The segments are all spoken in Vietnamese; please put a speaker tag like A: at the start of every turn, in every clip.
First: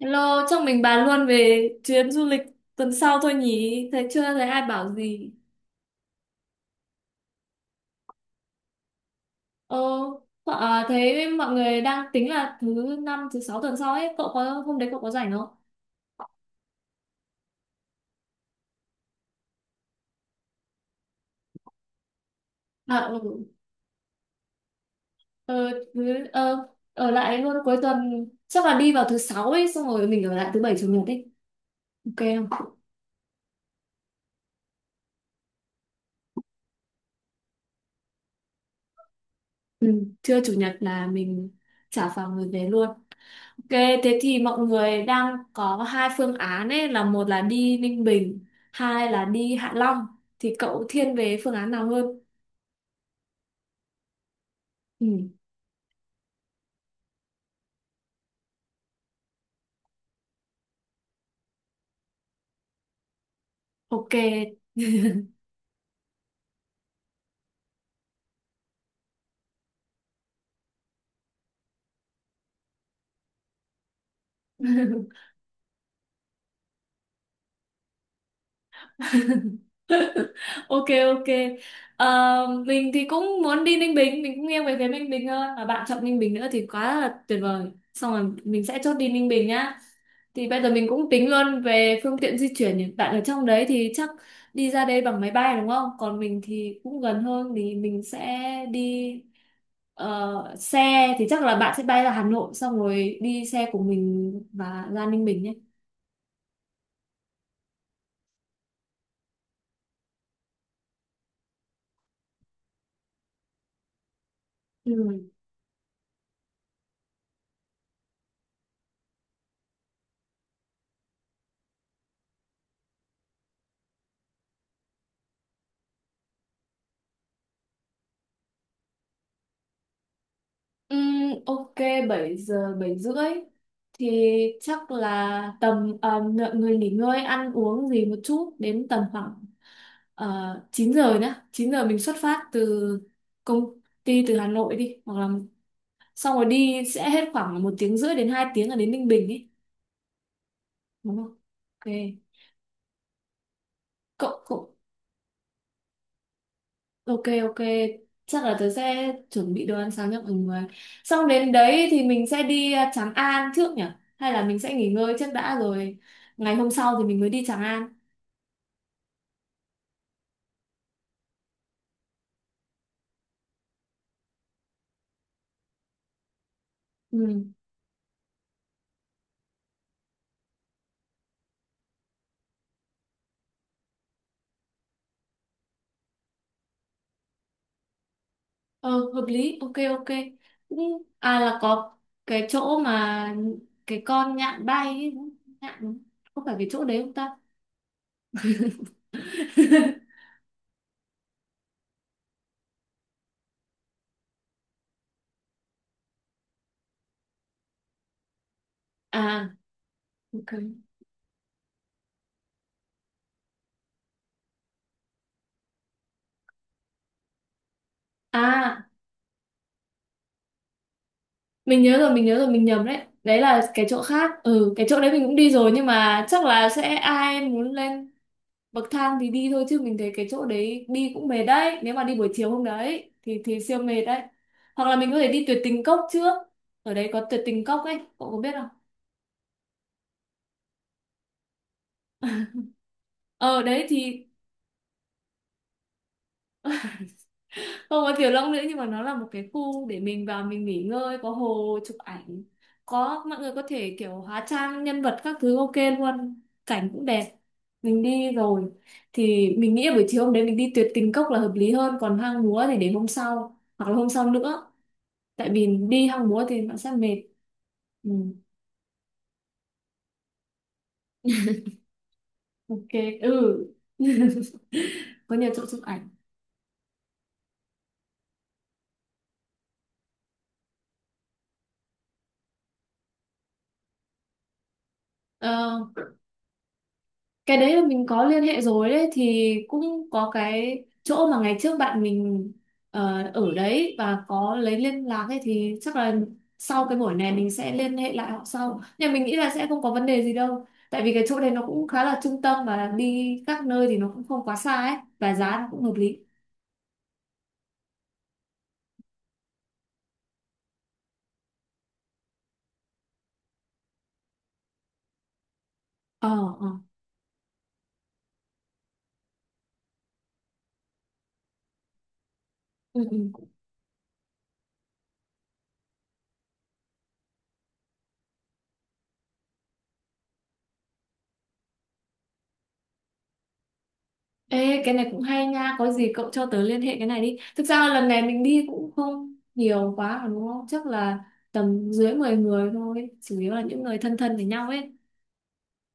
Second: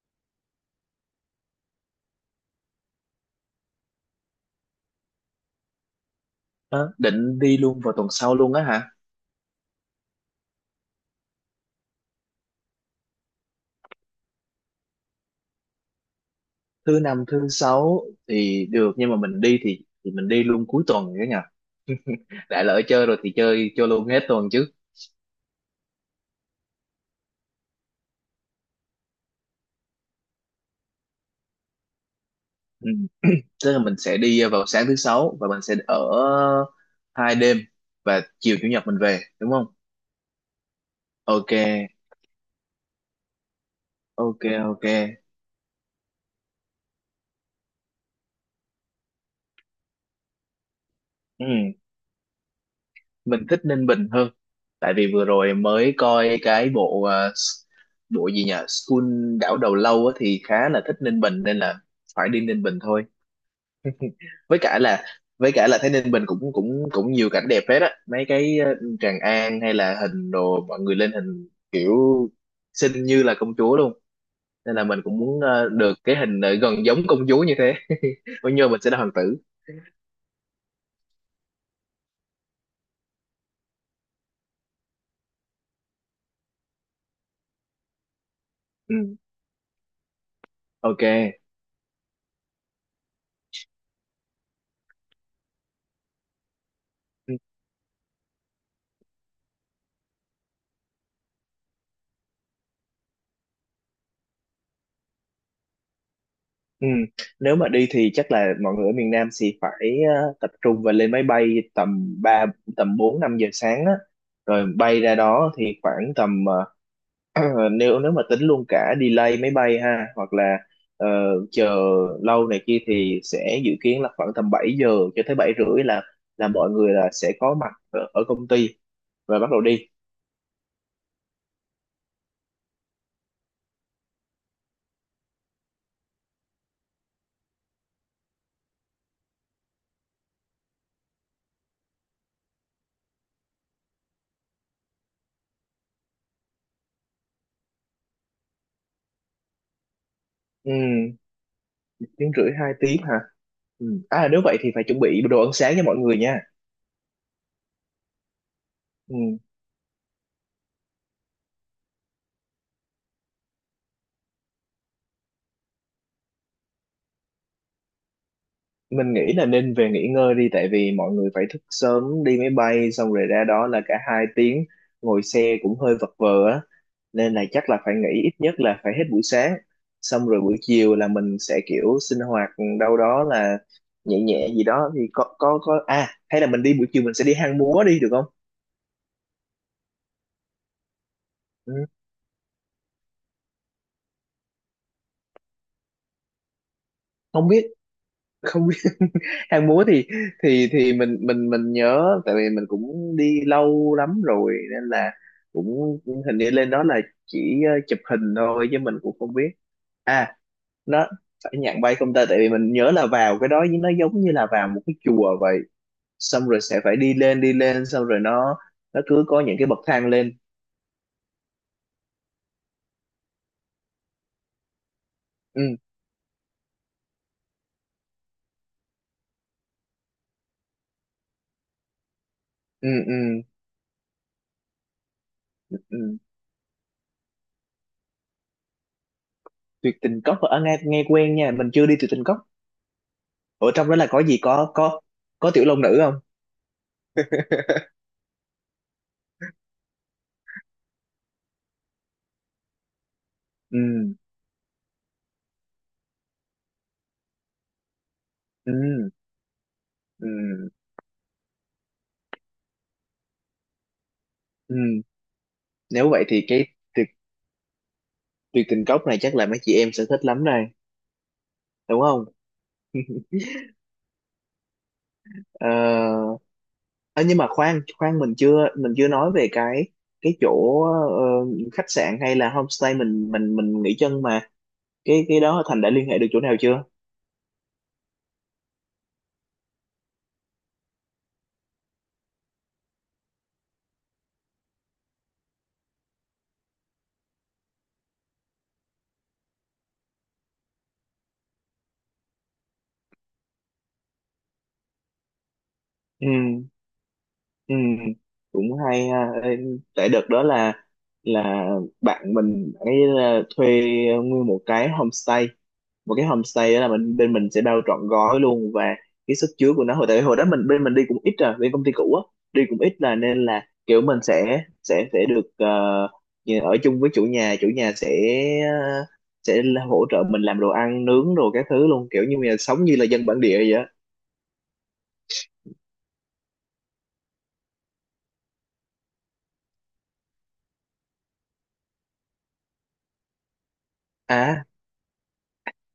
A: Hello, chắc mình bàn luôn về chuyến du lịch tuần sau thôi nhỉ? Thấy chưa thấy ai bảo gì.
B: Đó, định đi luôn vào tuần sau luôn á hả?
A: Ờ, thấy mọi người đang tính là thứ năm, thứ sáu tuần sau ấy. Cậu có hôm đấy cậu có rảnh không?
B: Thứ năm, thứ sáu thì được nhưng mà mình đi thì mình đi luôn cuối tuần cả nhà. Đã lỡ
A: À,
B: chơi rồi thì
A: ừ.
B: chơi cho luôn hết tuần chứ.
A: Ờ, thứ, ờ, ở lại luôn cuối tuần. Chắc là đi vào thứ sáu ấy, xong rồi mình ở lại thứ bảy chủ nhật ấy. Ok không?
B: Ừ. Tức là mình sẽ đi vào sáng thứ sáu và mình sẽ ở 2 đêm và chiều chủ nhật mình về đúng không?
A: Ừ, trưa chủ nhật là mình
B: Ok,
A: trả phòng rồi về luôn. Ok, thế thì
B: ok,
A: mọi
B: ok.
A: người đang có hai phương án ấy, là một là đi Ninh Bình, hai là đi Hạ Long. Thì cậu thiên về
B: Ừ.
A: phương án nào hơn?
B: Mình thích Ninh Bình hơn. Tại vì vừa
A: Ừ,
B: rồi mới coi cái bộ gì nhỉ? School đảo đầu lâu á, thì khá là thích Ninh Bình nên là phải đi Ninh Bình thôi,
A: ok.
B: với cả là với cả là thấy Ninh Bình cũng cũng cũng nhiều cảnh đẹp hết á, mấy cái Tràng An hay là hình đồ mọi người lên hình kiểu xinh như là công chúa luôn, nên là mình cũng muốn được cái hình gần giống công chúa như thế. Bao nhiêu mình sẽ là hoàng tử.
A: Ok, ok. Ờ, mình thì cũng muốn đi Ninh Bình, mình cũng nghiêng về phía Ninh Bình hơn. Và bạn chọn Ninh Bình nữa thì quá là tuyệt vời. Xong rồi mình sẽ chốt đi
B: Ừ.
A: Ninh Bình nhá. Thì bây giờ mình
B: Ok.
A: cũng tính luôn về phương tiện di chuyển nhỉ. Bạn ở trong đấy thì chắc đi ra đây bằng máy bay đúng không? Còn mình thì cũng gần
B: Ừ.
A: hơn thì mình sẽ đi xe thì chắc là bạn sẽ bay ra Hà Nội xong rồi đi xe của mình và ra Ninh Bình nhé.
B: Ừ. Nếu mà đi thì chắc là mọi người ở miền Nam thì phải tập trung và lên máy bay tầm ba tầm 4-5 giờ sáng á, rồi
A: Ừ.
B: bay ra đó thì khoảng tầm nếu nếu mà tính luôn cả delay máy bay ha, hoặc là ờ, chờ lâu này kia thì sẽ dự kiến là khoảng tầm 7 giờ cho tới 7h30 là mọi người là sẽ có mặt ở công ty và bắt đầu đi.
A: Ừm, ok, 7 giờ 7:30 thì chắc là tầm mọi người nghỉ ngơi ăn uống gì một chút đến tầm khoảng 9 giờ nhá, 9 giờ mình xuất phát từ công ty từ Hà Nội đi, hoặc là xong rồi đi sẽ hết khoảng 1 tiếng rưỡi đến 2 tiếng là đến Ninh Bình ấy
B: Ừ,
A: đúng không? Ok.
B: 1h30-2 tiếng hả. Ừ. À, nếu
A: cậu
B: vậy thì
A: cậu
B: phải chuẩn bị đồ ăn sáng cho mọi người nha.
A: ok, ok, chắc là tớ sẽ
B: Ừ.
A: chuẩn bị đồ ăn sáng cho mọi người, xong đến đấy thì mình sẽ đi Tràng An trước nhỉ, hay là mình sẽ nghỉ ngơi trước đã rồi ngày hôm sau thì mình mới đi Tràng An.
B: Mình nghĩ là nên về nghỉ ngơi đi, tại vì mọi người phải thức sớm đi máy bay xong rồi ra đó là cả 2 tiếng ngồi xe cũng hơi vật vờ á, nên là
A: Ừ,
B: chắc là phải nghỉ ít nhất là phải hết buổi sáng, xong rồi buổi chiều là mình sẽ kiểu sinh hoạt đâu đó là nhẹ nhẹ gì đó thì có à hay là mình đi buổi chiều mình sẽ đi Hang Múa đi được không?
A: ờ, hợp lý. Ok, ok, cũng là
B: Ừ,
A: có cái chỗ mà cái con nhạn bay ấy, đúng không? Nhạn đúng không? Có phải cái chỗ đấy không ta?
B: không biết không biết. Hang Múa thì mình nhớ, tại vì mình cũng đi lâu lắm rồi nên là cũng hình như lên đó là chỉ chụp hình thôi chứ mình cũng không
A: À,
B: biết. À,
A: ok.
B: nó phải nhạc bay không ta? Tại vì mình nhớ là vào cái đó nó giống như là vào một cái chùa vậy, xong rồi sẽ phải đi lên đi lên, xong rồi nó
A: À
B: nó cứ có những cái bậc thang lên.
A: mình nhớ rồi, mình nhớ rồi, mình nhầm đấy, đấy là cái chỗ khác. Ừ, cái chỗ đấy mình cũng đi
B: Ừ
A: rồi nhưng mà chắc là sẽ ai muốn lên bậc thang thì đi thôi, chứ mình thấy cái chỗ đấy đi cũng mệt đấy, nếu mà đi buổi chiều hôm
B: ừ
A: đấy thì
B: ừ,
A: thì siêu mệt đấy. Hoặc là mình có thể đi tuyệt tình cốc
B: ừ.
A: trước, ở đấy có tuyệt tình cốc ấy, cậu có biết không?
B: Tuyệt Tình Cốc ở nghe nghe quen nha, mình chưa đi Tuyệt Tình Cốc.
A: Ờ
B: Ở
A: đấy
B: trong đó là có
A: thì
B: gì, có tiểu long nữ không?
A: không có tiểu long nữa nhưng mà nó là một cái khu để mình vào mình nghỉ ngơi, có hồ chụp ảnh, có mọi người có
B: Ừ,
A: thể kiểu hóa trang nhân vật các thứ, ok luôn, cảnh cũng đẹp, mình đi rồi.
B: ừ,
A: Thì mình nghĩ là buổi chiều hôm đấy mình
B: ừ,
A: đi tuyệt tình cốc là hợp lý hơn, còn hang múa thì để hôm sau hoặc là hôm sau nữa,
B: ừ.
A: tại vì đi
B: Nếu vậy
A: hang
B: thì
A: múa thì
B: cái
A: nó sẽ
B: tuyệt
A: mệt. Ừ,
B: tuyệt Tình Cốc này chắc là mấy chị em sẽ thích lắm đây, đúng không?
A: ok. Ừ. Có nhiều chỗ chụp ảnh.
B: Ờ à, nhưng mà khoan khoan mình chưa nói về cái chỗ khách sạn hay là homestay mình nghỉ chân mà, cái đó
A: Ờ,
B: Thành đã liên hệ được chỗ nào chưa?
A: cái đấy là mình có liên hệ rồi, đấy thì cũng có cái chỗ mà ngày trước bạn mình ở đấy và có lấy liên lạc ấy, thì chắc là sau cái buổi này mình sẽ liên hệ lại họ sau, nhưng mình nghĩ là sẽ không có vấn đề gì đâu, tại vì cái chỗ này nó cũng khá là trung tâm và đi các nơi thì nó cũng không quá xa ấy, và giá nó cũng hợp lý.
B: Ừ, ừ, cũng hay ha. Ê, tại đợt đó là bạn mình ấy là thuê nguyên một cái homestay.
A: ờ ờ
B: Đó là mình bên mình sẽ bao trọn gói luôn, và cái sức chứa của nó tại hồi đó mình bên mình đi cũng ít rồi, bên công ty cũ á, đi cũng ít
A: ừ,
B: là nên
A: ừ.
B: là kiểu mình sẽ được như ở chung với chủ nhà, chủ nhà sẽ ờ, sẽ là hỗ trợ mình làm đồ ăn nướng đồ các thứ luôn, kiểu như là sống như là dân bản địa vậy á.
A: Ê, cái này cũng hay nha, có gì cậu cho tớ liên hệ cái này đi. Thực ra lần này mình đi cũng không nhiều quá mà đúng không? Chắc là tầm dưới 10 người thôi, chủ yếu là những người thân thân với
B: À,
A: nhau ấy.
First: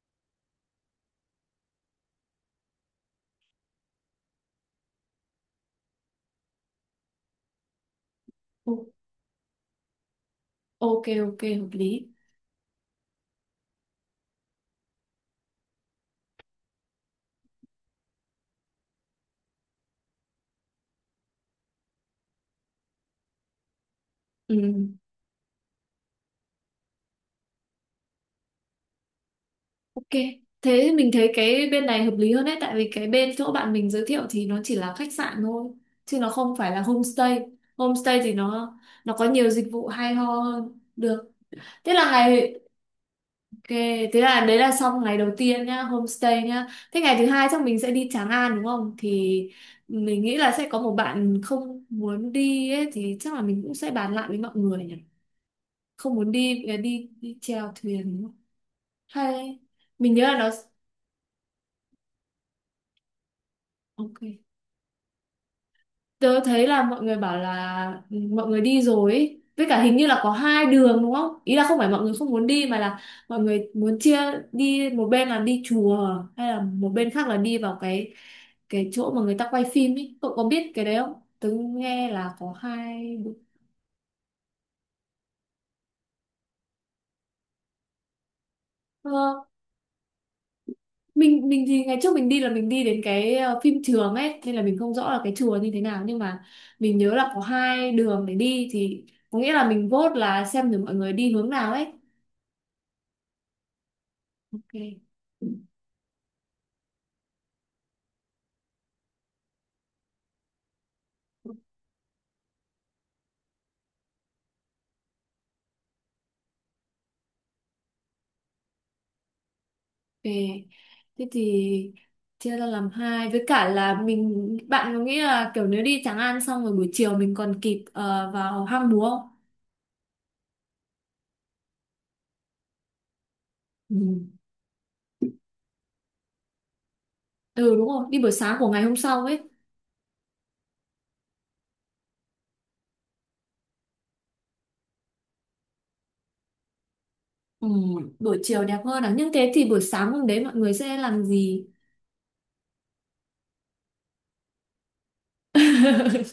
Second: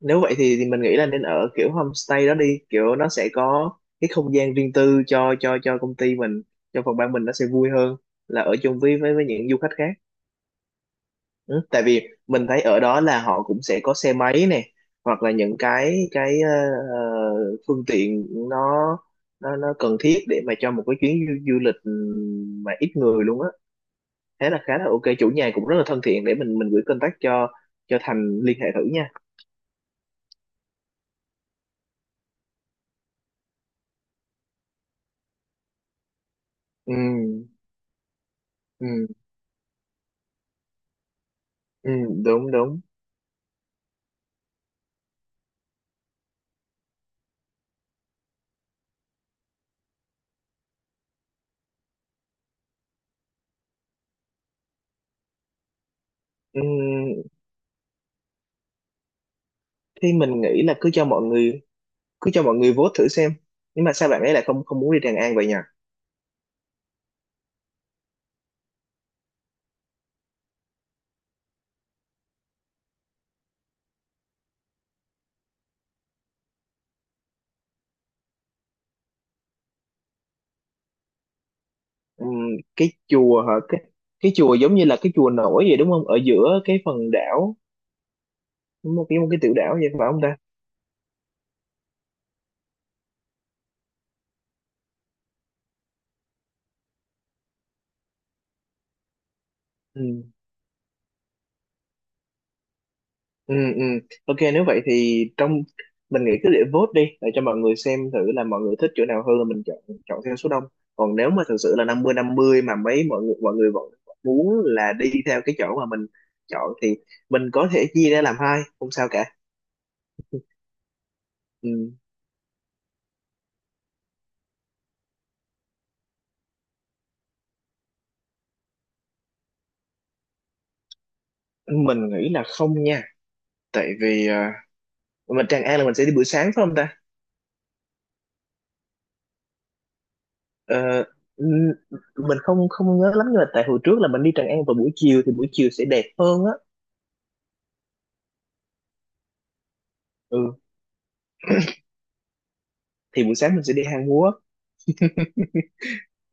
B: nếu vậy thì mình nghĩ là nên ở kiểu homestay đó đi, kiểu nó sẽ có cái không gian riêng tư cho công ty mình, cho phòng ban mình nó sẽ vui hơn là ở chung
A: O-
B: với những du khách khác.
A: Ok, ok,
B: Ừ.
A: hợp
B: Tại vì
A: lý.
B: mình thấy ở đó là họ cũng sẽ có xe máy này, hoặc là những cái phương tiện nó nó cần thiết để mà cho một cái chuyến du lịch mà ít người luôn á, thế
A: Ừ,
B: là khá là ok. Chủ nhà cũng rất là thân thiện, để mình gửi contact cho Thành liên hệ thử nha.
A: ok. Thế mình thấy cái bên này hợp lý hơn đấy, tại vì cái bên chỗ bạn mình giới thiệu thì nó chỉ là khách sạn thôi, chứ nó không phải là
B: Ừ
A: homestay. Homestay thì nó
B: ừ
A: nó có nhiều dịch vụ hay ho hơn. Được.
B: ừ,
A: Thế là
B: đúng
A: ngày
B: đúng.
A: Ok, thế là đấy là xong ngày đầu tiên nhá, homestay nhá. Thế ngày thứ hai chắc mình sẽ đi Tràng An đúng không? Thì mình nghĩ là sẽ có một bạn không muốn đi ấy, thì chắc là mình cũng sẽ bàn lại với mọi người nhỉ. Không muốn đi
B: Ừm,
A: đi chèo thuyền đúng không? Hay
B: thì
A: mình nhớ là
B: mình
A: nó
B: nghĩ là cứ cho mọi người vote thử xem, nhưng mà sao
A: ok.
B: bạn ấy lại không không muốn đi Tràng An vậy nhỉ?
A: Tớ thấy là mọi người bảo là ừ, mọi người đi rồi ý. Với cả hình như là có hai đường đúng không? Ý là không phải mọi người không muốn đi mà là mọi người muốn chia, đi một bên là đi chùa, hay là một bên khác là đi vào cái chỗ mà người ta quay phim ấy. Cậu có biết cái đấy không? Tớ nghe là có
B: Ừm, cái
A: hai đường.
B: chùa hả? Cái chùa giống như là cái chùa nổi vậy đúng không, ở giữa cái phần đảo, một
A: Ờ,
B: cái một cái tiểu đảo vậy phải không
A: mình thì ngày trước mình đi là mình đi đến cái phim trường ấy, nên là mình không rõ là cái chùa như thế nào, nhưng mà mình nhớ là có hai đường để đi, thì có nghĩa là mình
B: ta?
A: vote là xem được mọi người đi hướng nào ấy.
B: Ừ, ừ. Ok, nếu
A: Ok.
B: vậy thì mình nghĩ cứ để vote đi, để cho mọi người xem thử là mọi người thích chỗ nào hơn là mình chọn, chọn theo số đông. Còn nếu mà
A: Ok.
B: thực sự là 50-50 mà mấy mọi người vẫn vẫn muốn là đi theo cái chỗ mà mình chọn thì mình có thể chia ra làm hai, không sao cả.
A: Thế
B: Ừ.
A: thì chia ra làm hai, với cả là mình, bạn có nghĩ là kiểu nếu đi Tràng An xong rồi buổi chiều mình còn kịp vào hang múa không?
B: Mình nghĩ là không nha, tại vì
A: Ừ.
B: Tràng An là mình sẽ đi buổi sáng phải không ta?
A: Ừ đúng rồi, đi buổi sáng của ngày hôm sau ấy.
B: Ờ, n- mình không không nhớ lắm, nhưng mà tại hồi trước là mình đi Tràng An vào buổi chiều thì buổi chiều sẽ đẹp hơn á.
A: Ừ, buổi chiều đẹp hơn à. Nhưng thế thì buổi sáng hôm
B: Ừ,
A: đấy mọi người sẽ làm gì?
B: thì buổi sáng mình sẽ đi Hang Múa.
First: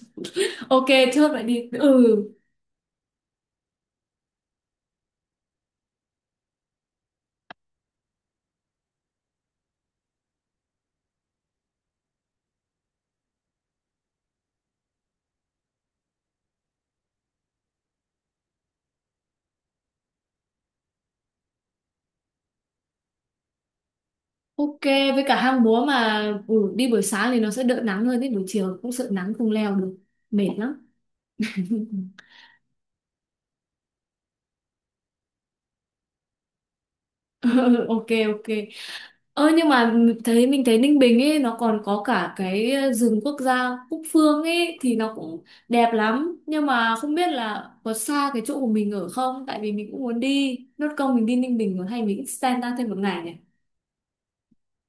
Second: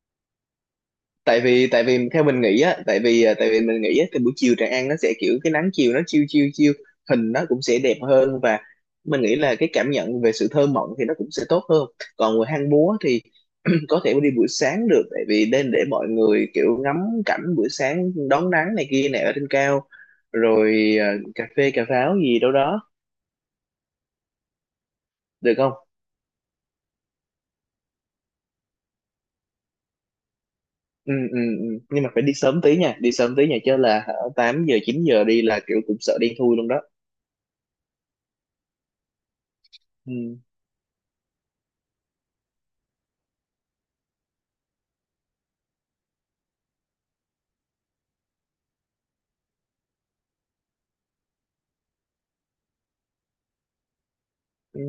A: Ok, chốt
B: tại
A: vậy
B: vì
A: đi.
B: tại vì
A: Ừ.
B: theo mình nghĩ á, tại vì mình nghĩ á thì buổi chiều Tràng An nó sẽ kiểu cái nắng chiều nó chiêu chiêu chiêu, hình nó cũng sẽ đẹp hơn, và mình nghĩ là cái cảm nhận về sự thơ mộng thì nó cũng sẽ tốt hơn. Còn người Hang Múa thì có thể đi buổi sáng được, tại vì nên để mọi người kiểu ngắm cảnh buổi sáng đón nắng này kia này ở trên cao, rồi cà phê cà pháo gì đâu đó,
A: Ok, với cả
B: được
A: hang
B: không?
A: múa mà ừ, đi buổi sáng thì nó sẽ đỡ nắng hơn, đến buổi chiều cũng sợ nắng không leo được. Mệt lắm.
B: Ừ, ừ, ừ. Nhưng mà phải đi sớm tí nha, đi sớm tí nha, chứ là hả, 8-9 giờ đi là kiểu cũng sợ đen thui luôn đó.
A: Ok, ok. Ơ nhưng mà
B: Ừ.
A: mình thấy Ninh Bình ấy nó còn có cả cái rừng quốc gia Cúc Phương ấy, thì nó cũng đẹp lắm, nhưng mà không biết là có xa cái chỗ của mình ở không, tại vì mình cũng muốn đi nốt công mình đi Ninh Bình rồi, hay mình extend ra thêm một ngày nhỉ.
B: Ừ.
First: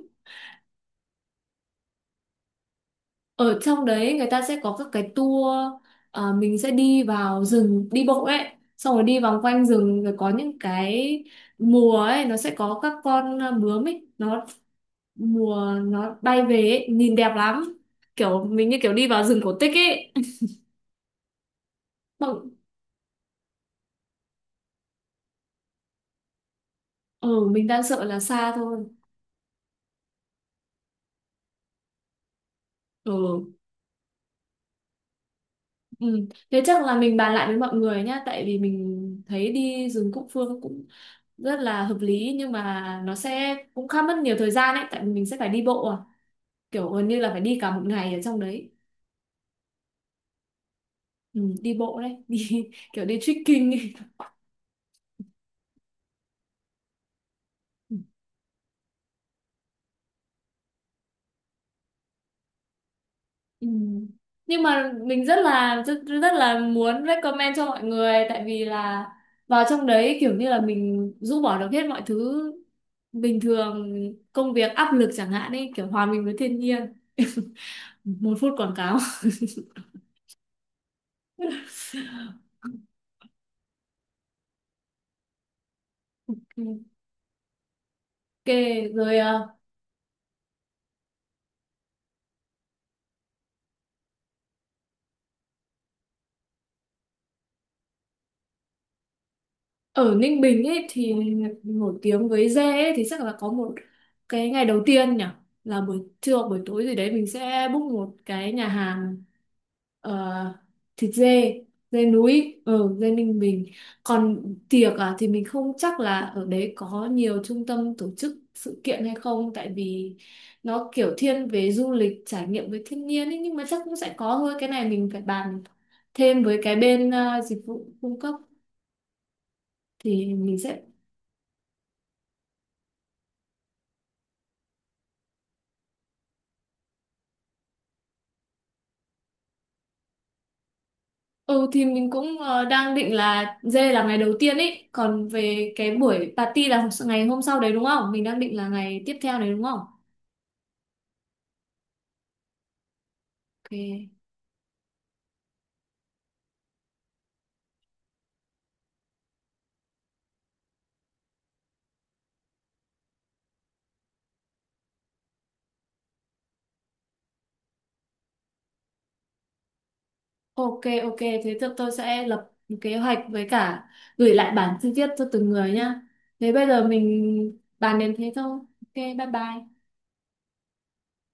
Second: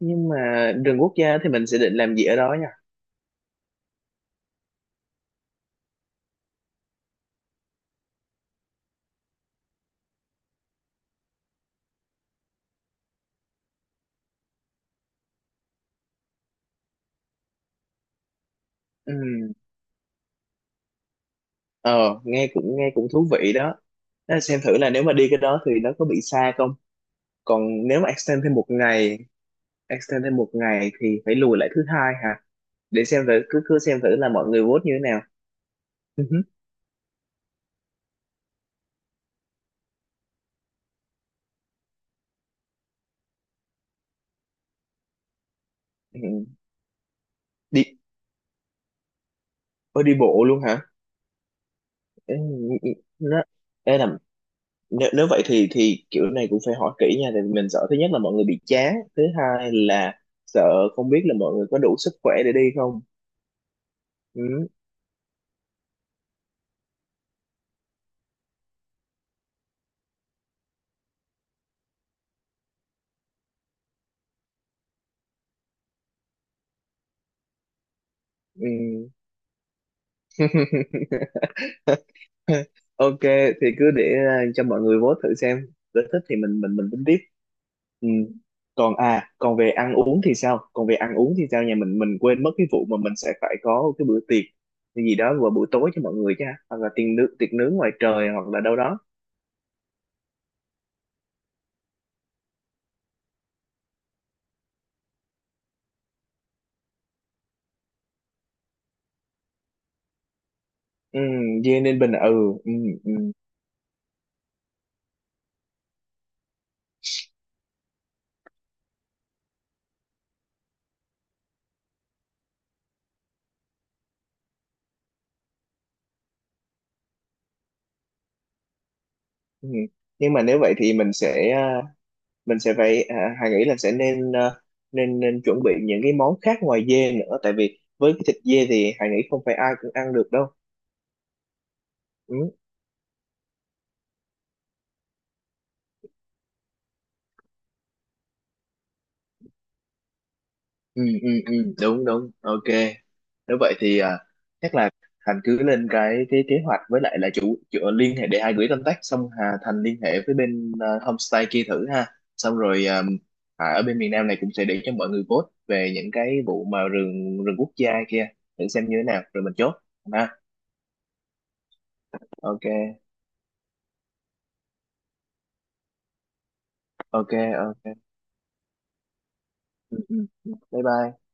B: Nhưng mà rừng quốc gia thì mình sẽ định làm gì ở đó nha?
A: Ở trong đấy người ta sẽ có các cái tour, mình sẽ đi vào rừng đi bộ ấy, xong rồi đi vòng quanh rừng, rồi có những cái mùa ấy nó sẽ có các con bướm ấy, nó mùa nó bay về ấy, nhìn đẹp lắm, kiểu mình như kiểu đi vào rừng cổ
B: Ừ.
A: tích ấy.
B: ờ
A: Mọi...
B: nghe cũng thú vị đó. Đó, xem thử là nếu mà đi cái đó thì nó có bị xa không.
A: Ừ mình đang
B: Còn nếu
A: sợ
B: mà
A: là xa thôi.
B: extend thêm một ngày thì phải lùi lại thứ hai hả, để xem thử
A: Ừ.
B: cứ cứ xem thử là mọi người vote như thế nào. Ừ.
A: Ừ
B: Hứ.
A: thế chắc là mình bàn lại với mọi người nhá, tại vì mình thấy đi rừng Cúc Phương cũng rất là hợp lý nhưng mà nó sẽ cũng khá mất nhiều thời gian ấy, tại vì mình sẽ phải đi bộ
B: Ừ.
A: kiểu gần như là phải đi cả một
B: đi
A: ngày ở trong đấy.
B: Ôi, đi bộ luôn hả?
A: Ừ, đi bộ đấy.
B: Ừ,
A: Đi
B: ừ, ừ.
A: kiểu đi
B: nó
A: trekking ấy.
B: Ê, nếu vậy thì kiểu này cũng phải hỏi kỹ nha, tại vì mình sợ thứ
A: Ừ.
B: nhất là mọi người bị chán, thứ hai là sợ không biết là mọi người có đủ sức khỏe để đi không.
A: Ừ. Nhưng
B: Ừ.
A: mà mình rất là rất, rất là muốn recommend cho mọi người, tại vì là vào trong đấy kiểu như là mình rũ bỏ được hết mọi thứ bình thường, công việc áp lực chẳng hạn ấy, kiểu hòa mình với thiên nhiên, một phút
B: Ừ.
A: quảng cáo.
B: Ok, thì cứ để à, cho mọi người vote thử xem, nếu thích thì mình mình
A: Ok
B: mình tính tiếp. Ừ.
A: rồi,
B: Còn về ăn uống thì sao, nhà mình quên mất cái vụ mà mình sẽ phải có cái bữa tiệc cái gì đó vào buổi tối cho mọi người chứ ha? Hoặc là tiệc nướng ngoài trời, hoặc là đâu đó.
A: ở Ninh Bình ấy thì nổi tiếng với dê ấy, thì chắc là có một cái ngày đầu tiên nhỉ, là buổi trưa hoặc buổi tối gì đấy mình sẽ book một cái nhà hàng ờ, thịt
B: Ừ,
A: dê,
B: dê nên
A: dê
B: bình à? Ừ,
A: núi
B: ừ,
A: ở dê
B: ừ,
A: Ninh Bình. Còn tiệc à thì mình không chắc là ở đấy có nhiều trung tâm tổ chức sự kiện hay không, tại vì nó kiểu thiên về du lịch trải nghiệm với thiên nhiên ấy, nhưng mà chắc cũng sẽ có thôi, cái này mình phải bàn thêm với cái bên dịch vụ cung cấp
B: ừ. Nhưng
A: thì
B: mà
A: mình
B: nếu vậy
A: sẽ.
B: thì mình sẽ à, mình sẽ phải à, Hà nghĩ là sẽ nên nên nên chuẩn bị những cái món khác ngoài dê nữa, tại vì với cái thịt dê thì Hà nghĩ không phải ai cũng ăn được đâu.
A: Ừ thì mình
B: Ừ.
A: cũng đang định là dê là ngày đầu tiên ấy. Còn về cái buổi party là ngày hôm sau đấy đúng không? Mình đang định là ngày tiếp theo đấy đúng không?
B: Ừ ừ ừ, đúng đúng, ok. Nếu
A: Ok,
B: vậy thì à, chắc là Thành cứ lên cái kế hoạch, với lại là chủ liên hệ để hai gửi contact, xong Hà Thành liên hệ với bên à, homestay kia thử ha, xong rồi à, Hà ở bên miền Nam này cũng sẽ để cho mọi người vote về những cái vụ mà rừng rừng quốc gia kia thử xem như thế nào rồi mình chốt ha.
A: ok, ok, thế tôi sẽ lập
B: Ok,
A: một kế hoạch với cả gửi lại bản chi tiết cho từng người nhá. Thế bây giờ
B: ok,
A: mình
B: ok.
A: bàn đến thế thôi. Ok bye bye.
B: Ừ, ừ. Bye bye.